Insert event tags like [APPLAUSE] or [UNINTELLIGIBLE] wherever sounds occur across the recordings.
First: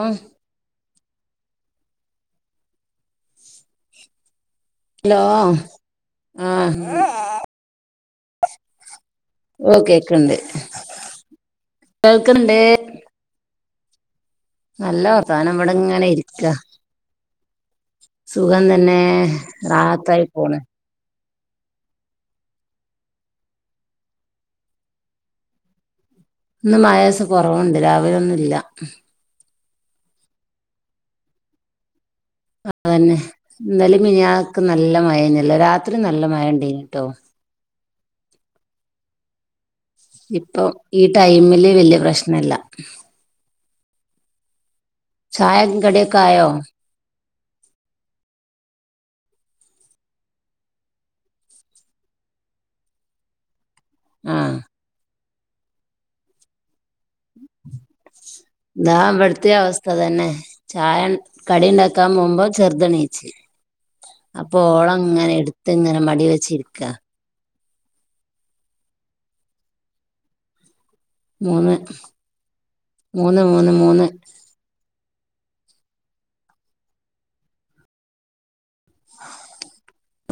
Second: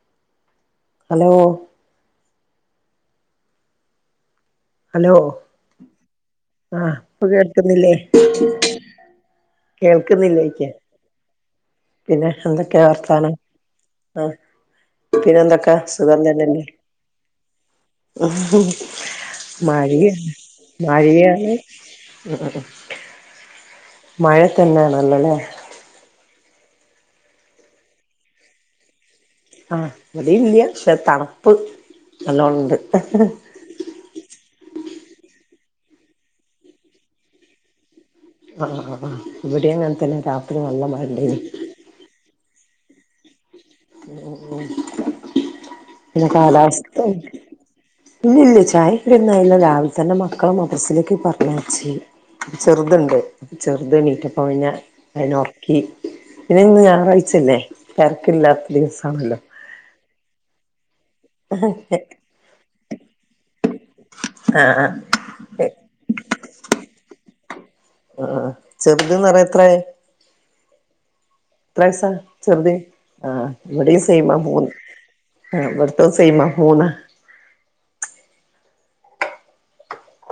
ഓഹ് hello hello ആഹ് ഇപ്പൊ കേൾക്കുന്നില്ലേ ഓഹ് കേക്ക്ണ്ട് കേൾക്കുന്നില്ലേ ചോയ്ക്കാ പിന്നെ കേൾക്ക്ണ്ട് എന്തൊക്കെയ വർത്താനം ആഹ് നല്ല പിന്നെ വർത്താനം ഇബടെ എന്തൊക്കാ ഇങ്ങനെ സുഖം ഇരിക്കാ തന്നെയല്ലേ സുഖം തന്നെ റാഹത്തായി പോണ് [UNINTELLIGIBLE] ഉം ഉം ഉം മഴ തന്നാണല്ലോലേ. ഇന്ന് മഴ ലേസം കൊറവ്ണ്ട് രാവിലൊന്ന്ല്ലാ ആഹ് ഇവടീല്ല പക്ഷെ തണപ്പ് അതന്നെ ഇന്നലീ മിനിഞ്ഞാന്നൊക്കെ നല്ല മഴേന്നല്ലേ രാത്രി നല്ല മഴണ്ടേനിട്ടോ. ആഹ് ആഹ് ഇവിടെം അങ്ങനെ തന്നെ രാത്രി ഇപ്പൊ നല്ല ഈ മഴണ്ടേനി ടൈമില് വെല്ല്യ പ്രശ്നല്ല. ഓഹ് ഓഹ് ചായേം കടി ഒക്കെ പിന്നെ കാലാവസ്ഥ ഇല്ലില്ല ചായക്കടി ഒന്നായീല്ല രാവിലെ തന്നെ മക്കളെ മദ്രസിലേക്ക് പറഞ്ഞയ്ച്ച് ചെറുത്ണ്ട് ചെറുതെണീറ്റപ്പം ആഹ് പിന്നെ അയ്നൊറക്കി പിന്നെന്ന് ഞാറാഴ് ച ല്ലേ തെരക്കില്ലാത്ത ദിവസാണല്ലോ ഇപ്പതന്നെ ചായ കടിണ്ടാക്കാൻ പോവുമ്പോ ചെർതെണീച്ച് അപ്പൊ ആഹ് ആഹ് ഓളങ്ങനെ എടുത്ത്ങ്ങനെ മടീ വെച്ചിര്ക്കാ ആഹ് ചെറുതിന്ന് പറയ് എത്രായി മൂന്ന് എത്ര വയസ്സാ ചെറുതിന് മൂന്ന് ആഹ് മൂന്ന് ഇവിടേം മൂന്ന് സെയ്മാ മൂന്ന് ആഹ് ഇവട്ത്തെ സെയ്മാ മൂന്ന്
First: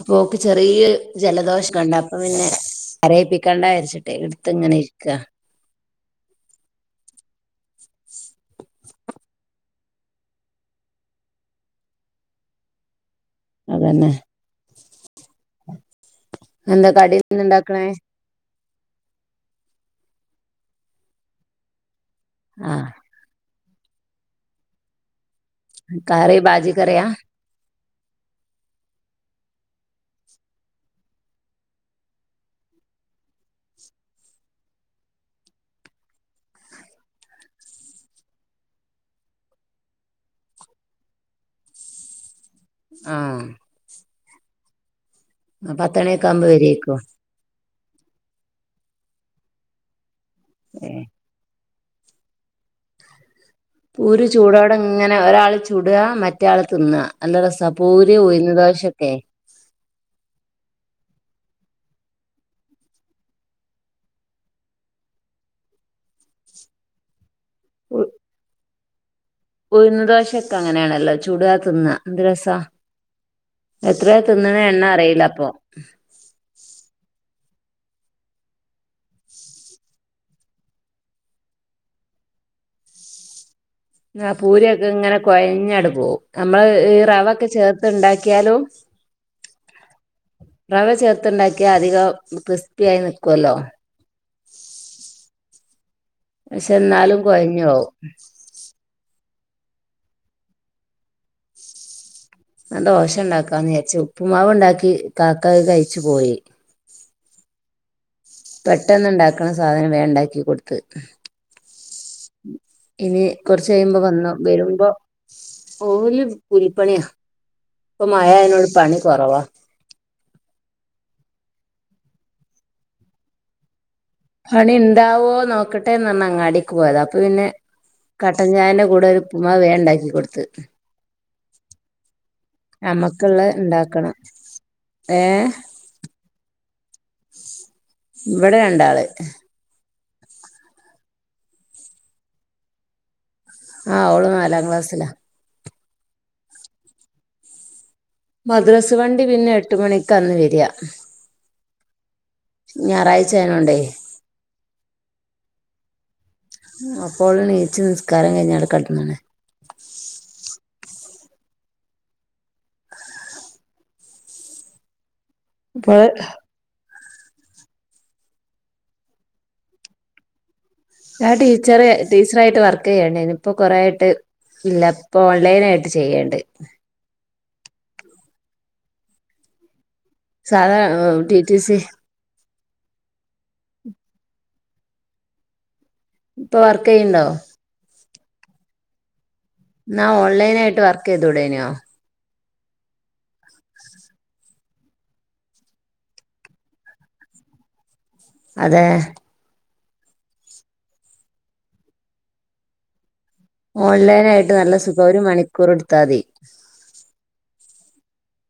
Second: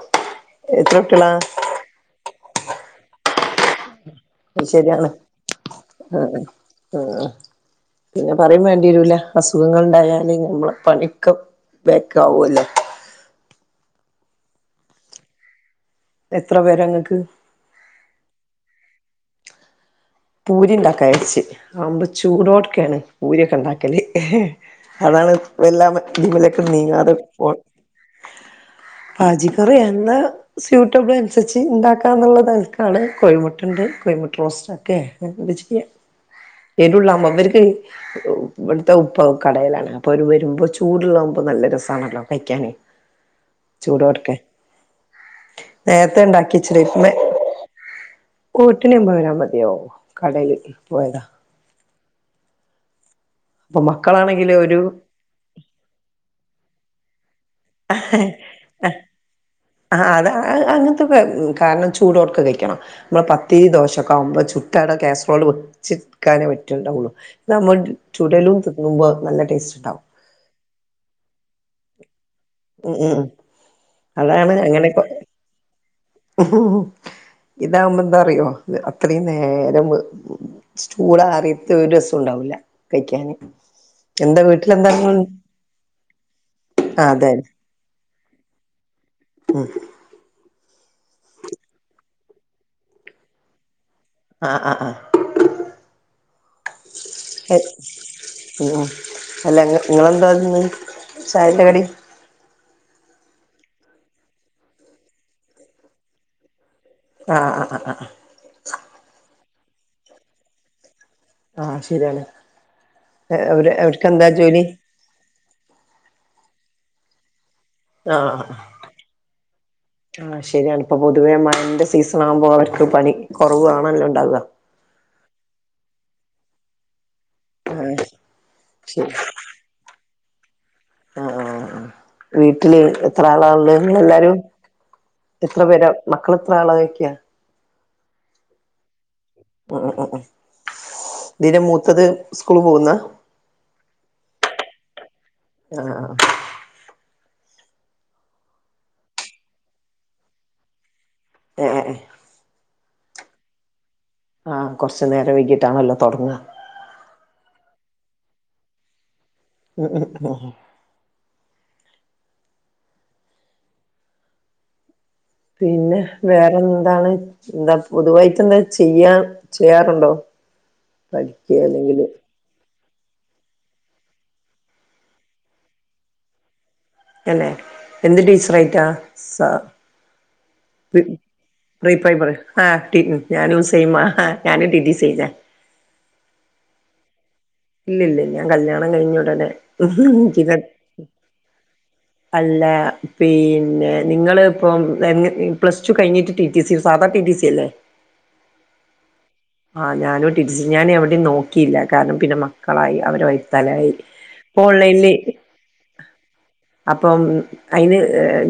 അപ്പോക്ക് ചെറിയ എത്ര കുട്ടികളാ ജലദോഷം ഒക്കെണ്ട് അപ്പൊ പിന്നെ കരയിപ്പിക്കാണ്ടാരിച്ചിട്ടേ എട് അയ് ശെരി ആണ് ആഹ് ആഹ് പിന്നെ പറയും വേണ്ട്യേരൂല അസുഖങ്ങള്ണ്ടായാല് ഞമ്മളെ പണ്യൊക്കെ ബേക്കാവൂലേ അതന്നേ എത്ര പേരാ എന്താ കടി ഇങ്ങക്ക് എന്താ ഇണ്ടാക്ക്ണേ? പൂരിണ്ടാക്കാര്ച്ച് അഹ് ആവുമ്പം ആഹ് ചൂടോട്ക്കേണ്. പൂര്യൊക്കെണ്ടാക്കല് അതാണ് വെല്ലാ കറി ബാജി ഇതിമ്മലേക്കും കറിയാ നീങ്ങാതെ പോ ബാജിക്കറിയാ എന്താ സ്യൂട്ടബിൾ അന്സരിച്ച് ഇണ്ടാക്കാന്ന്ള്ള തൽക്കാണ് കോഴ്മുട്ടണ്ട് കോഴ്മുട്ട റോസ്റ്റാ ക്കേ എന്തേ ചെയ്യാ എരുള്ളാവ്മ്പം ഇവര്ക്ക് ഇവടുത്തെ ഉപ്പ കടേലാണ് അപ്പൊ അവര് വരുമ്പോ ചൂട്ള്ളാവുമ്പോ നല്ല രസാണല്ലോ കയ്ക്കാനേ ആഹ് ചൂടോട്ക്കെ. പത്തണിയൊക്കെ ആവുമ്പോ നേരത്തേണ്ടാക്കിച്ച്ലെ വരേക്കും ഓ എട്ടണ്യാവുമ്പ വരാൻ മത്യാവൂ കടേല് ഏഹ് പോയതാ. അപ്പൊ പൂരി മക്കളാണെങ്കില് ഒരു ചൂടോടെങ്ങനെ ഒരാള് ചൂട്വാ മറ്റേ ആള് തിന്ന നല്ല രസാ ഹ പൂരി ഹ ഉഴുന്ന് ഹ. ദോശൊക്കെ ആഹ് അതാ അങ്ങൻത്തൊക്കെ കാരണം ചൂടോട്ക്കെ കയ്ക്കണം. മ്മളെ പത്തിരി ദോശൊക്കാവുമ്പോ ചുട്ടവ്ടെ കാസ്റോള് വെച്ചിക്കാനേ പറ്റോണ്ടാവുള്ളു. ഇതാവുമ്പോ ചുടലും തിന്നുമ്പ നല്ല ടേസ്റ്റ് ഉണ്ടാവും ഉഴ്ന്ന് ദോശൊക്കെ അങ്ങന്യാണല്ലോ ചൂട തിന്ന എന്ത് രെസാ ഉം ഉം എത്രാ തിന്ന്ണെ എണ്ണറീലപ്പൊ. ഇതാവുമ്പ എന്താറിയോ അത്രേം നേരം ചൂടാറിത്ത് ഒരു രസൂണ്ടാവൂല്ല കയ്ക്ക്യാന് ആഹ് പൂര്യൊക്കെങ്ങനെ കൊഴഞ്ഞാട് പോവും അമ്മള് ഈ ആ അതെ റവൊക്കെ ചേർത്ത്ണ്ടാക്ക്യാലും ഉം. റവ ചേർത്ത്ണ്ടാക്കിയ അധികം ക്രിസ്പ്യായി നിക്കല്ലോ. ആഹ് ആഹ് ആഹ്. പക്ഷെന്നാലും കൊഴഞ്ഞോവും. ഉം അല്ല ഇങ്ങളെന്താന്ന് ചായൻ്റെ കടി? ഞാൻ ദോശണ്ടാക്കാന്ന് വിചാരിച്ച് ഉപ്പ്മാവ്ണ്ടാക്കി കാക്ക അയ് കയ്ച്ച് പോയി. ആഹ് ആ ഹ് ആഹ് ആഹ് ആഹ് പെട്ടെന്നുണ്ടാക്കണ സാധനം വേഗം ണ്ടാക്കി കൊടുത്ത് ആ ആ ശരിയാണ് ഇനി കുറച്ച് അവര് കഴിയുമ്പോ അവർക്കെന്താ വന്നു ജോലി വരുമ്പോ ഓല് കുലിപ്പണിയാ ഇപ്പൊ മഴ ആഹ് ആയെനോട് പണി കുറവാ ആഹ് ശരിയാണ് ഇപ്പൊ പൊതുവേ മഴന്റെ സീസൺ ആവുമ്പോ അവർക്ക് പണി കുറവണല്ലോ ണ്ടാവുക പണി ഉണ്ടാവോ നോക്കട്ടെ ന്ന പറഞ്ഞ അങ്ങാടേക്ക് പോയത് അപ്പൊ പിന്നെ ആഹ് കട്ടൻചായന്റെ ശരി കൂടെ ഒരു ഉപ്പുമാവ് വേണ്ടാക്കി കൊടുത്ത് ആഹ് വീട്ടില് എത്ര നമ്മക്കുള്ള ആളാണുള്ളത് ഉണ്ടാക്കണം എല്ലാരും ഏഹ് എത്ര പേരെ മക്കളെത്ര ആള ചോയ്ക്കാ ഇവിടെ രണ്ടാള് ആഹ് ആഹ് ദിന് മൂത്തത് സ്കൂള് പോകുന്ന ആഹ്ഓള നാലാം ക്ലാസ്സിലാ ആഹ് മദ്രസ് വണ്ടി പിന്നെ എട്ട് മണിക്ക് ന്ന് വര ആഹ് ആഹ് ഞായറാഴ്ചയനോണ്ടേ ആഹ് കുറച്ച നേരം വഴകിയിട്ടാണല്ലോ തുടങ്ങ അപ്പോള് നീച്ച് നിസ്കാരം കഴിഞ്ഞാൽ കടന്ന് ണ് ഉം ഉം ഉം പിന്നെ അപ്പോൾ വേറെന്താണ് എന്താ പൊതുവായിട്ട് എന്താ ചെയ്യാ ചെയ്യാറുണ്ടോ ഞാൻ പഠിക്ക ടീച്ചറെ അല്ലെങ്കില് ടീ ച്ചറായിട്ട് വർക്ക് ചെയ്യണ്ടേനിയിപ്പോ കൊറേയായിട്ട് ഇല്ല ഇപ്പൊ ഓൺലൈൻ ആയിട്ട് ചെയ്യണ്ട് അല്ലെ എന്ത് ടീച്ചറായിട്ടാ സ സാധാ pre T T C primary ആഹ് ഞാനും സെയിം ആഹ് ഞാനും ടി റ്റി സി ചെയ്തേ ഇപ്പൊ വർക്ക് ചെയ്യണ്ടോ ഇല്ല ഇല്ല ഞാൻ കല്യാണം കഴിഞ്ഞ ഉടനെ എന്നാ പിന്നെ ഓൺലൈനായിട്ട് വർക്ക് ചെയ്തൂടേനോ അല്ല പിന്നെ നിങ്ങള് ഇപ്പം പ്ലസ് ടു കഴിഞ്ഞിട്ട് റ്റി റ്റി സി സാധാ റ്റി റ്റി സിയല്ലേ അതെ ആഹ് ഞാനും റ്റി റ്റി സി ഞാനെവിടെയും നോക്കിയില്ല കാരണം പിന്നെ മക്കളായി അവരെ വൈത്താലായി ഓൺലൈനയിട്ട് ഇപ്പൊ നല്ല സുഖം ഓൺലൈനില് ഒരു മണിക്കൂർ എടുത്താൽ മതി അപ്പം അതിന്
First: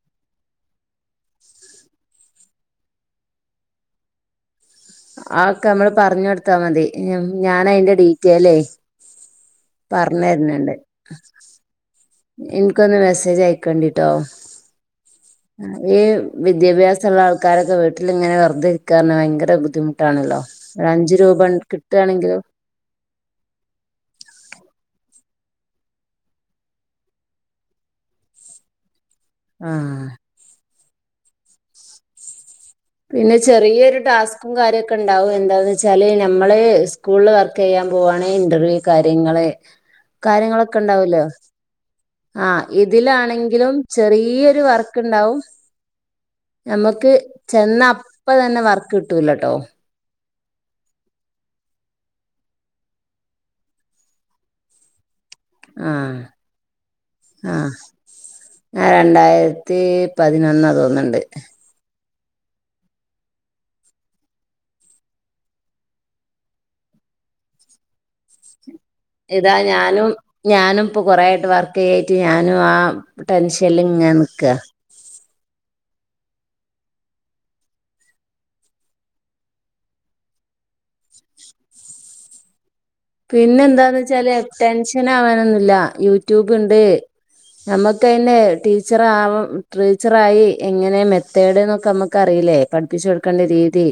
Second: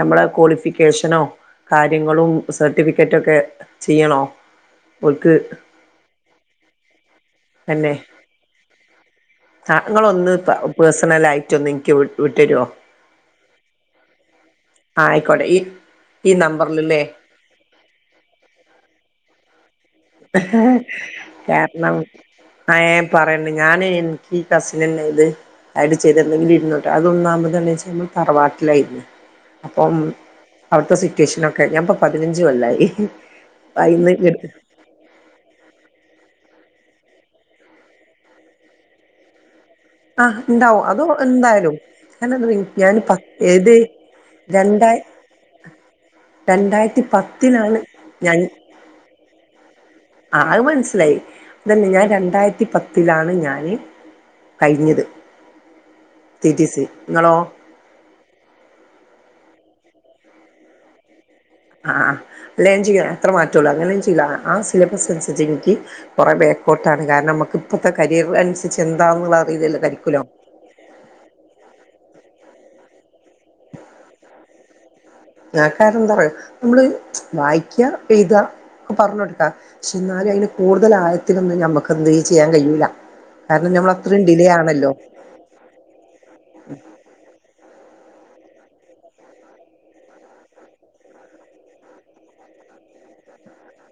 നമ്മളെ ക്വാളിഫിക്കേഷനോ കാര്യങ്ങളും സർട്ടിഫിക്കറ്റ് ഒക്കെ ചെയ്യണോ ഓൽക്ക് ആൾക്ക് അങ്ങനെ പറഞ്ഞൊടുത്താ മതി ഞാനയിന്റെ ഡീറ്റെയിലേ ആഹ് പറഞ്ഞു ഞങ്ങളൊന്ന് തരുന്നുണ്ട് പേഴ്സണലയിട്ട് ഒന്ന് എനിക്ക് വിട്ടരുവോ എനിക്കൊന്ന് മെസ്സേജ് അയക്കോണ്ടിട്ടോ ആ ആയിക്കോട്ടെ ഈ വിദ്യാഭ്യാസമുള്ള ആൾക്കാരൊക്കെ വീട്ടിലിങ്ങനെ വെറുതെയിരിക്കാ പറഞ്ഞാ ഭയങ്കര ബുദ്ധിമുട്ടാ ട്ടാണല്ലോ ഒര് അഞ്ച് രൂപ കിട്ടുകയാണെങ്കിൽ ആഹ് പറയേ ഞാനേ എനിക്ക് ഈ കസിനന്നെ ഇത് അതിട്ട് ചെയ്തിരുന്നെങ്കിൽ ഇരുന്നൂട്ടേ അതൊന്നാമതാണെ വെച്ച നമ്മൾ തറവാട്ടിലായിരുന്നു അപ്പം ആഹ് അവിടുത്തെ സിറ്റുവേഷനൊക്കെ ഞാനിപ്പോ പതിനഞ്ച് കൊല്ലായി പിന്നെ ചെറിയൊരു അയിന്ന് എടുത്ത് ടാസ്കും കാര്യൊ ക്കെ ഉണ്ടാവും എന്താന്ന് വെച്ചാല് നമ്മള് സ്കൂളിൽ വർക്ക് ചെയ്യാൻ പോവയാണ് ഇന്റർവ്യൂ കാര്യങ്ങള് കാര്യങ്ങളൊക്കെ ഉണ്ടാവൂല്ലോ ഹലോ ആഹ് ഇതിലാണെങ്കിലും ചെറിയൊരു രണ്ടായി വർക്ക് ഇണ്ടാവും രണ്ടായിരത്തി നമ്മുക്ക് പത്തിലാണ് ചെന്ന അപ്പൊ ഞാൻ തന്നെ വർക്ക് കിട്ടൂലാട്ടോ അത് മനസ്സിലായി അതന്നെ ഞാൻ രണ്ടായിരത്തി പത്തിലാണ് ഞാന് കഴിഞ്ഞത് ആഹ് ടി ടി സി നിങ്ങളോ ആഹ് ഞാൻ രണ്ടായിരത്തി പതിനാറ് തോന്നണ്ട് ആഹ് അല്ല ചെയ്യ അത്ര മാറ്റേള്ളൂ അങ്ങന ചെയ്യ ആഹ് സിലബസ് അനുസരിച്ച് എനിക്ക് കുറെ ബാക്കോട്ടാണ് കാരണം നമുക്ക് ഇപ്പഴത്തെ കരിയർ അനുസരിച്ച് എന്താന്നുള്ള ഇതാ ഞാനും അറിയതല്ലാതരിക്കൂലോ ഞാനും ഇപ്പൊ കുറേ ആയിട്ട് വർക്ക് ചെയ്യായിട്ട് ഞാനും ആഹ് ടെൻഷനിൽ ഇങ്ങനെ നിൽക്കുക ആഹ് കാരണം എന്താ പറയാ നമ്മള് വായിക്കാ എഴുതാ പറഞ്ഞൊടുക്കാ പക്ഷെ എന്നാലും അതിന്റെ കൂടുതൽ ആയത്തിലൊന്നും ഞമ്മക്ക് എന്ത് ചെയ്യാൻ കഴിയൂല പിന്നെ കാരണം നമ്മൾ എന്താന്ന് അത്രയും വെച്ചാല് ഡിലേ ആണല്ലോ ടെൻഷൻ ആവാനൊന്നുമില്ല യൂട്യൂബ് ഉണ്ട് നമുക്ക് അതിന്റെ ടീച്ചറ് ആവാ ടീച്ചറായി എങ്ങനെ മെത്തേഡ് എന്നൊക്കെ നമ്മുക്കറിയില്ലേ പഠിപ്പിച്ചു കൊടുക്കേണ്ട രീതി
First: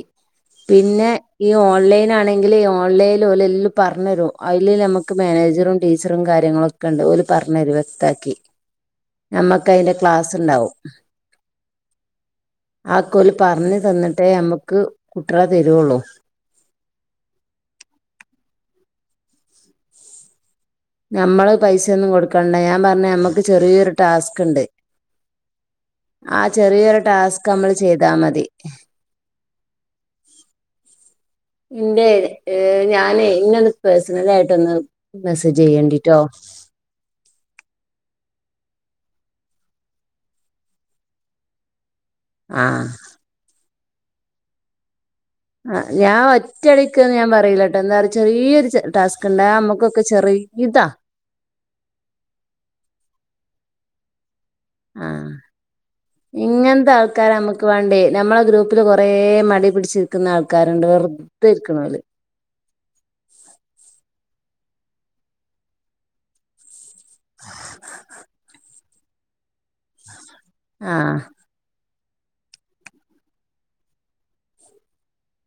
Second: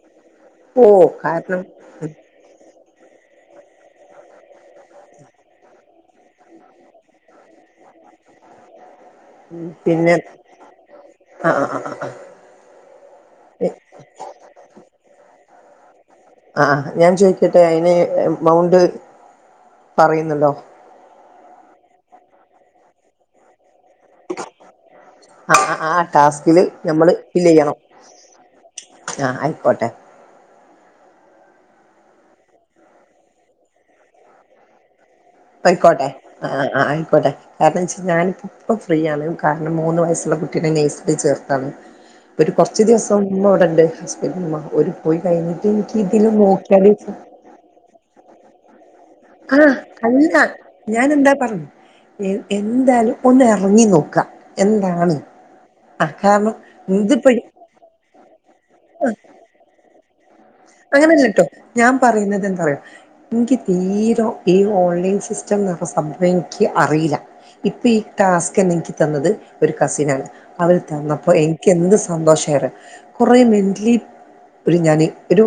ഓ പിന്നെ ഈ കാരണം ഓൺലൈൻ ആണെങ്കില് ഈ ഓൺലൈൻ പോലെ പറഞ്ഞ് തരും അതില് നമുക്ക് മാനേജറും ടീച്ചറും കാര്യങ്ങളും ഒക്കെ ഉണ്ട് പറഞ്ഞു തരും വ്യക്താക്കി നമ്മക്ക് അതിന്റെ പിന്നെ ക്ലാസ്സുണ്ടാവും ആ ആ ആ അതൊക്കെ ഓല് ആ പറഞ്ഞു തന്നിട്ടേ നമുക്ക് കുട്ടിയോളെ തരുള്ളൂ ആഹ് ഞാൻ ചോയിക്കട്ടെ അതിന് എമൗണ്ട് പറയുന്നുണ്ടോ നമ്മള് പൈസയൊന്നും കൊടുക്കണ്ട ഞാൻ പറഞ്ഞ് നമ്മുക്ക് ചെറിയൊരു ടാസ്ക് ഉണ്ട് ആ ആ ടാസ്കില് ചെറിയൊരു നമ്മള് ടാസ്ക് ഫില്ല് ചെയ്യണോ നമ്മള് ചെയ്താ മതി ആഹ് ആയിക്കോട്ടെ ഇന്റെ ഞാനേ ഇന്നെ ഒന്ന് പേഴ്സണലായിട്ട് ഒന്ന് പൊയ്ക്കോട്ടെ ആ ആ ആയിക്കോട്ടെ കാരണം വെച്ചാ ഞാനിപ്പ ഇപ്പൊ ഫ്രീയാണ് കാരണം മൂന്ന് വയസ്സുള്ള കുട്ടീനെ നഴ്സറി ചേർത്താണ് ഒരു കുറച്ച് ആഹ് ദിവസം ഉമ്മ ഇവടെ ഉണ്ട് ഹസ്ബൻന്റിന്റെ ഉമ്മ ഒര് പോയി കഴിഞ്ഞിട്ട് എനിക്ക് ഇതില് നോക്കിയാലേ വെച്ച ടന്നാര് ചെറിയൊരു ടാസ്ക് ഉണ്ട് ആഹ് നമ്മുക്കൊക്കെ അല്ല ചെറിയതാ ഞാൻ എന്താ പറഞ്ഞു എന്താലും ഒന്ന് ഇറങ്ങി നോക്കാ എന്താണ് ആഹ് ആഹ് കാരണം ഇങ്ങനത്തെ ആൾക്കാരെ ഇതിപ്പോഴി നമ്മുക്ക് വേണ്ടേ നമ്മളെ ഗ്രൂപ്പില് കുറേ മടി പിടിച്ചിരിക്കുന്ന ആൾ അങ്ങനെയല്ല കേട്ടോ ഞാൻ പറയുന്നത് എന്ത പറയാ എനിക്ക് തീര ഈ ഓൺലൈൻ സിസ്റ്റംന്ന്ള്ള സംഭവെ അറിയില്ല ഇപ്പൊ ഈ ടാസ്ക് എനിക്ക് തന്നത് ഒരു കസിനാണ് അവര് ആഹ് തന്നപ്പോ എനിക്ക് എന്ത് സന്തോഷമായിന്നറിയോ കൊറെ മെന്റലി ഒരു ഞാൻ ഒരു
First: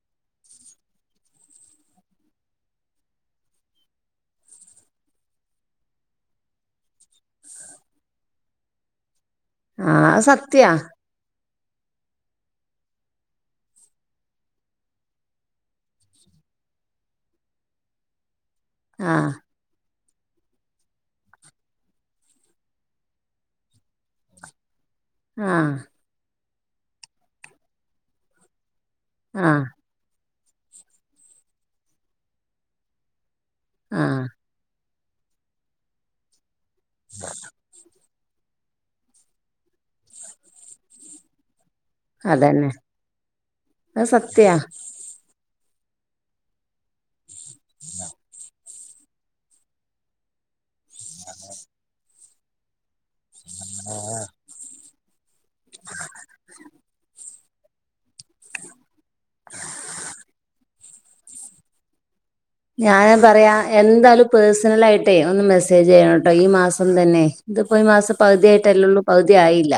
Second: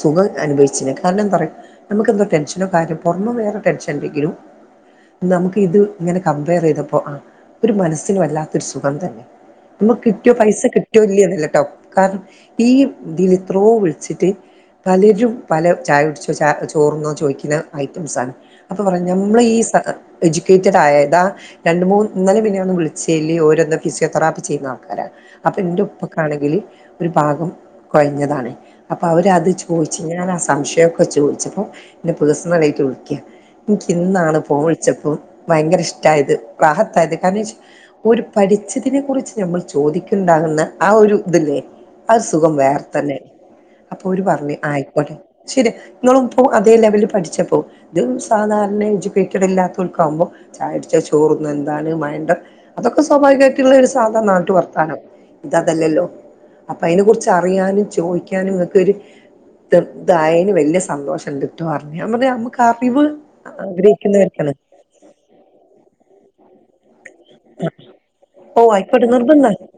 സുഖം അനുഭവിച്ചന് കാരണം എന്താ അറിയോ നമുക്ക് എന്തോ ടെൻഷനോ കാര്യോ പുറമെ വേറെ ടെൻഷൻ ഉണ്ടെങ്കിലും നമുക്ക് ഇത് ഇങ്ങനെ കമ്പയർ ചെയ്തപ്പോ ആ ഒരു മനസ്സിന് വല്ലാത്ത ഒരു സുഖം തന്നെ നമുക്ക് ആഹ് അത് കിട്ടിയോ പൈസ സത്യാ കിട്ടിയോ ഇല്ലയെന്നല്ലട്ടോ കാരണം ഈ ഇതിൽ ഇത്രോ വിളിച്ചിട്ട് പലരും പല ചായ കുടിച്ചോ ച ചോർന്നോ ചോദിക്കുന്ന ഐറ്റംസ്ആണ് അപ്പ പറഞ് ആഹ് നമ്മൾ ഈ സ എഡ്യൂക്കേറ്റഡ് ആയതാ രണ്ട് മൂന്ന് ഇന്നലെ മിനി ങ്ങാന്ന് വിളിച്ചതില് ഓരോന്തോ ഫിസിയോ തെറാപ്പി ചെയ്യുന്ന ആൾക്കാരാണ് അപ്പൊ ആഹ് എന്റെ ഉപ്പക്കാണെങ്കില് ഒരു ഭാഗം കുഴഞ്ഞതാണ് അപ്പൊ അവരത് ആഹ് ചോയി ചെയ്യണ സംശയം ഒക്കെ ചോദിച്ചപ്പോ എന്നെ പേഴ്സണലായിട്ട് വിളിക്ക എനക്ക് ആഹ് ഇന്നാണ് ഫോ വിളിച്ചപ്പോ ഭയങ്കര ഇഷ്ടമായത് റാഹത്തായത് കാരണം ഒരു പഠിച്ചതിനെ കുറിച്ച് നമ്മൾ ചോദിക്കണ്ടാകുന്ന ആ ഒരു ഇതില്ലേ അത് സുഖം അതന്നെ വേറെ തന്നെയാണ് അപ്പൊ അത് ഓര് സത്യാ പറഞ്ഞു ആയിക്കോട്ടെ ശരി നിങ്ങള ഇപ്പോ അതേ ലെവലില് പഠിച്ചപ്പോ ഇതും സാധാരണ എഡ്യൂക്കേറ്റഡ് ഇല്ലാത്ത ഓൽക്കാകുമ്പോ ചാടിച്ച ചോറന്ന എന്താണ് മഴണ്ട അതൊക്കെ സ്വാഭാവികമായിട്ടുള്ള ഒരു സാദാരണ ആയിട്ടുള്ള വർത്താനം ഇത് അതല്ലല്ലോ അപ്പൊ അതിനെ കുറിച്ച് അറിയാനും ചോദിക്കാനും ഒക്കെ ഒരു ഇതായന് വലിയ സന്തോഷ ഉണ്ട് ട്ട് പറഞ്ഞു ഞാൻ പറഞ്ഞു നമ്മക്ക് ഞാൻ പറയാ എന്താലും പേഴ്സണലായിട്ടേ ഒന്ന് മെസ്സേജ് ചെയ്യണട്ടോ ഈ മാസം തന്നെ ഇതിപ്പോ ഈ മാസം പകുതി ഓ ആയിട്ടല്ലേള്ളൂ ആയിക്കോട്ടെ പകുതി നിർബന്ധ ആയില്ല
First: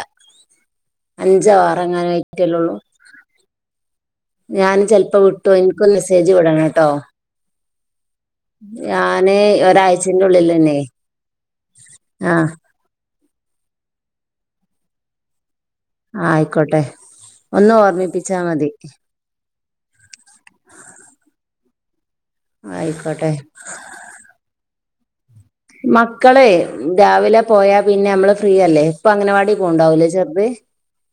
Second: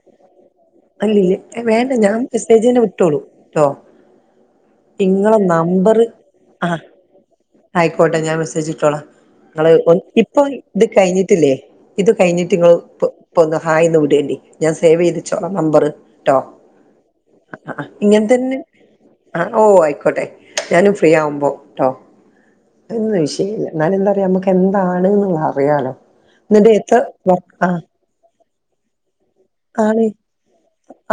അഞ്ചോ ആറോ വേണ്ട എങ്ങാനും ഞാൻ ആയിട്ടല്ലുള്ളൂ മെസ്സേജെന്നെ വിട്ടോളൂ ട്ടോ ഞാൻ ചെലപ്പോ നിങ്ങളെ വിട്ടോവും എനക്കൊന്ന് നമ്പറ് മെസ്സേജ് ആഹ് വിടണട്ടോ ആയിക്കോട്ടെ ഞാൻ മെസ്സജിട്ടോളാ ങ്ങള് ഒരാഴ്ചന്റെ ഇപ്പൊ ഉള്ളിൽ തന്നെ ഇത് കഴിഞ്ഞിട്ടില്ലേ ഇത് ആ കഴിഞ്ഞിട്ട് ഇങ്ങള് ഇപ്പൊന്ന് ഹായ്ന്ന് വിടേണ്ടി ഞാൻ സേവ് ചെയ്തിച്ചോളാം നമ്പറ് ട്ടോ ആയിക്കോട്ടെ ആ ഒന്ന് ആ ഇങ്ങനെ ഓർമ്മിപ്പിച്ചാ തന്നെ മതി ആ ഓ ആയിക്കോട്ടെ ഞാനും ഫ്രീ ആവുമ്പോ ട്ടോ ഒന്നും ആയിക്കോട്ടെ വിഷയില്ല എന്നാലുന്താ പറയാ നമുക്ക് എന്താണ് എന്നുള്ള മക്കളെ രാവിലെ പോയാ പിന്നെ നമ്മള് ഫ്രീയല്ലേ ഇപ്പൊ അങ്കണവാടി ആര്?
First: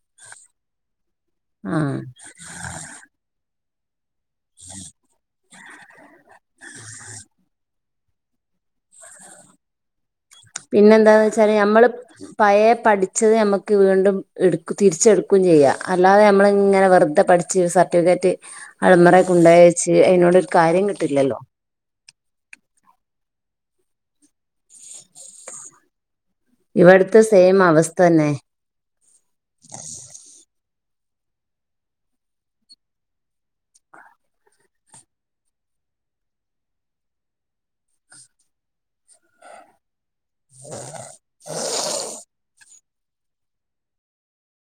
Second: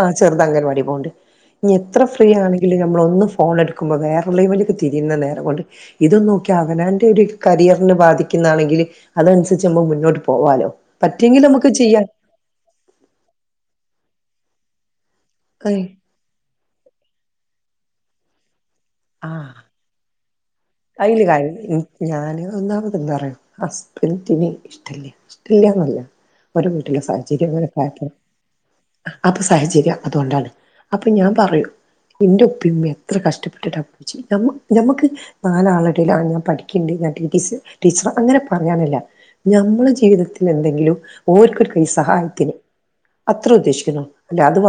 ആഹ് ചെറുത് അംഗനവാടിയില് പോവ്ണ്ട് ഇനി ആ എത്ര ഫ്രീ ആണെങ്കിലും നമ്മളൊന്ന് ഫോൺ എടുക്കുമ്പോ വേറെ ഇള്ളേമ്മിലേക്ക് തിരിയുന്ന നേരം കൊണ്ട് ഇതൊന്ന് നോക്കി അവനവന്റെ ഒരു കരിയറിന് ബാധിക്കുന്ന ആണെങ്കില് അതനുസരിച്ച് നമുക്ക് മുന്നോട്ട് പോ വാലോ പറ്റിയെങ്കില് നമക്ക് ചെയ്യാം പഴേ പഠിച്ചത് നമ്മുക്ക് വീണ്ടും എടുക്ക തിരിച്ചെടുക്കും ചെയ്യാ അല്ലാതെ നമ്മള്ങ്ങനെ വെറുതെ പഠിച്ച് സർട്ടിഫിക്കറ്റ് അൽമറെ കൊണ്ടോയെച്ച് അയിനോട് ഒരു കാര്യം അയ്ല് കിട്ടില്ലല്ലോ കാര്യല്ല ഉം ഞാന് ഒന്നാമത് എന്താ അറിയോ ഹസ്ബൻഡിന് ഇഷ്ട്ടല്യ ഇഷ്ട്ടല്ലാന്നല്ല ഓരെ വീട്ടിലെ ഇവിടുത്തെ സെയിം സാഹചര്യങ്ങൾ അവസ്ഥ കാരണം തന്നെ അത് സാഹചര്യം അതുകൊണ്ടാണ് അപ്പൊ ഞാൻ പറയും ഇന്റെ ഉപ്പിം, ഉമ്മിം എത്ര കഷ്ട്ടപ്പെട്ടിട്ടാ പഠിപ്പിച്ചെ ഞമ്മ ഞമ്മക്ക് നാലാളെ എടേല് ആഹ് ഞാൻ പഠിക്ക്ണ്ട് ഞാൻ ടി. ടി. സി ടീച്ചറാ അങ്ങനെ പറയാനല്ല നമ്മളെ ജീവിത ത്തിലെന്തെങ്കിലും ഓർക്കൊരു കൈ സഹായത്തിന് അത്രേ ഉദ്ദേശിക്കുന്നുള്ളു അല്ലാതെ അത് വാ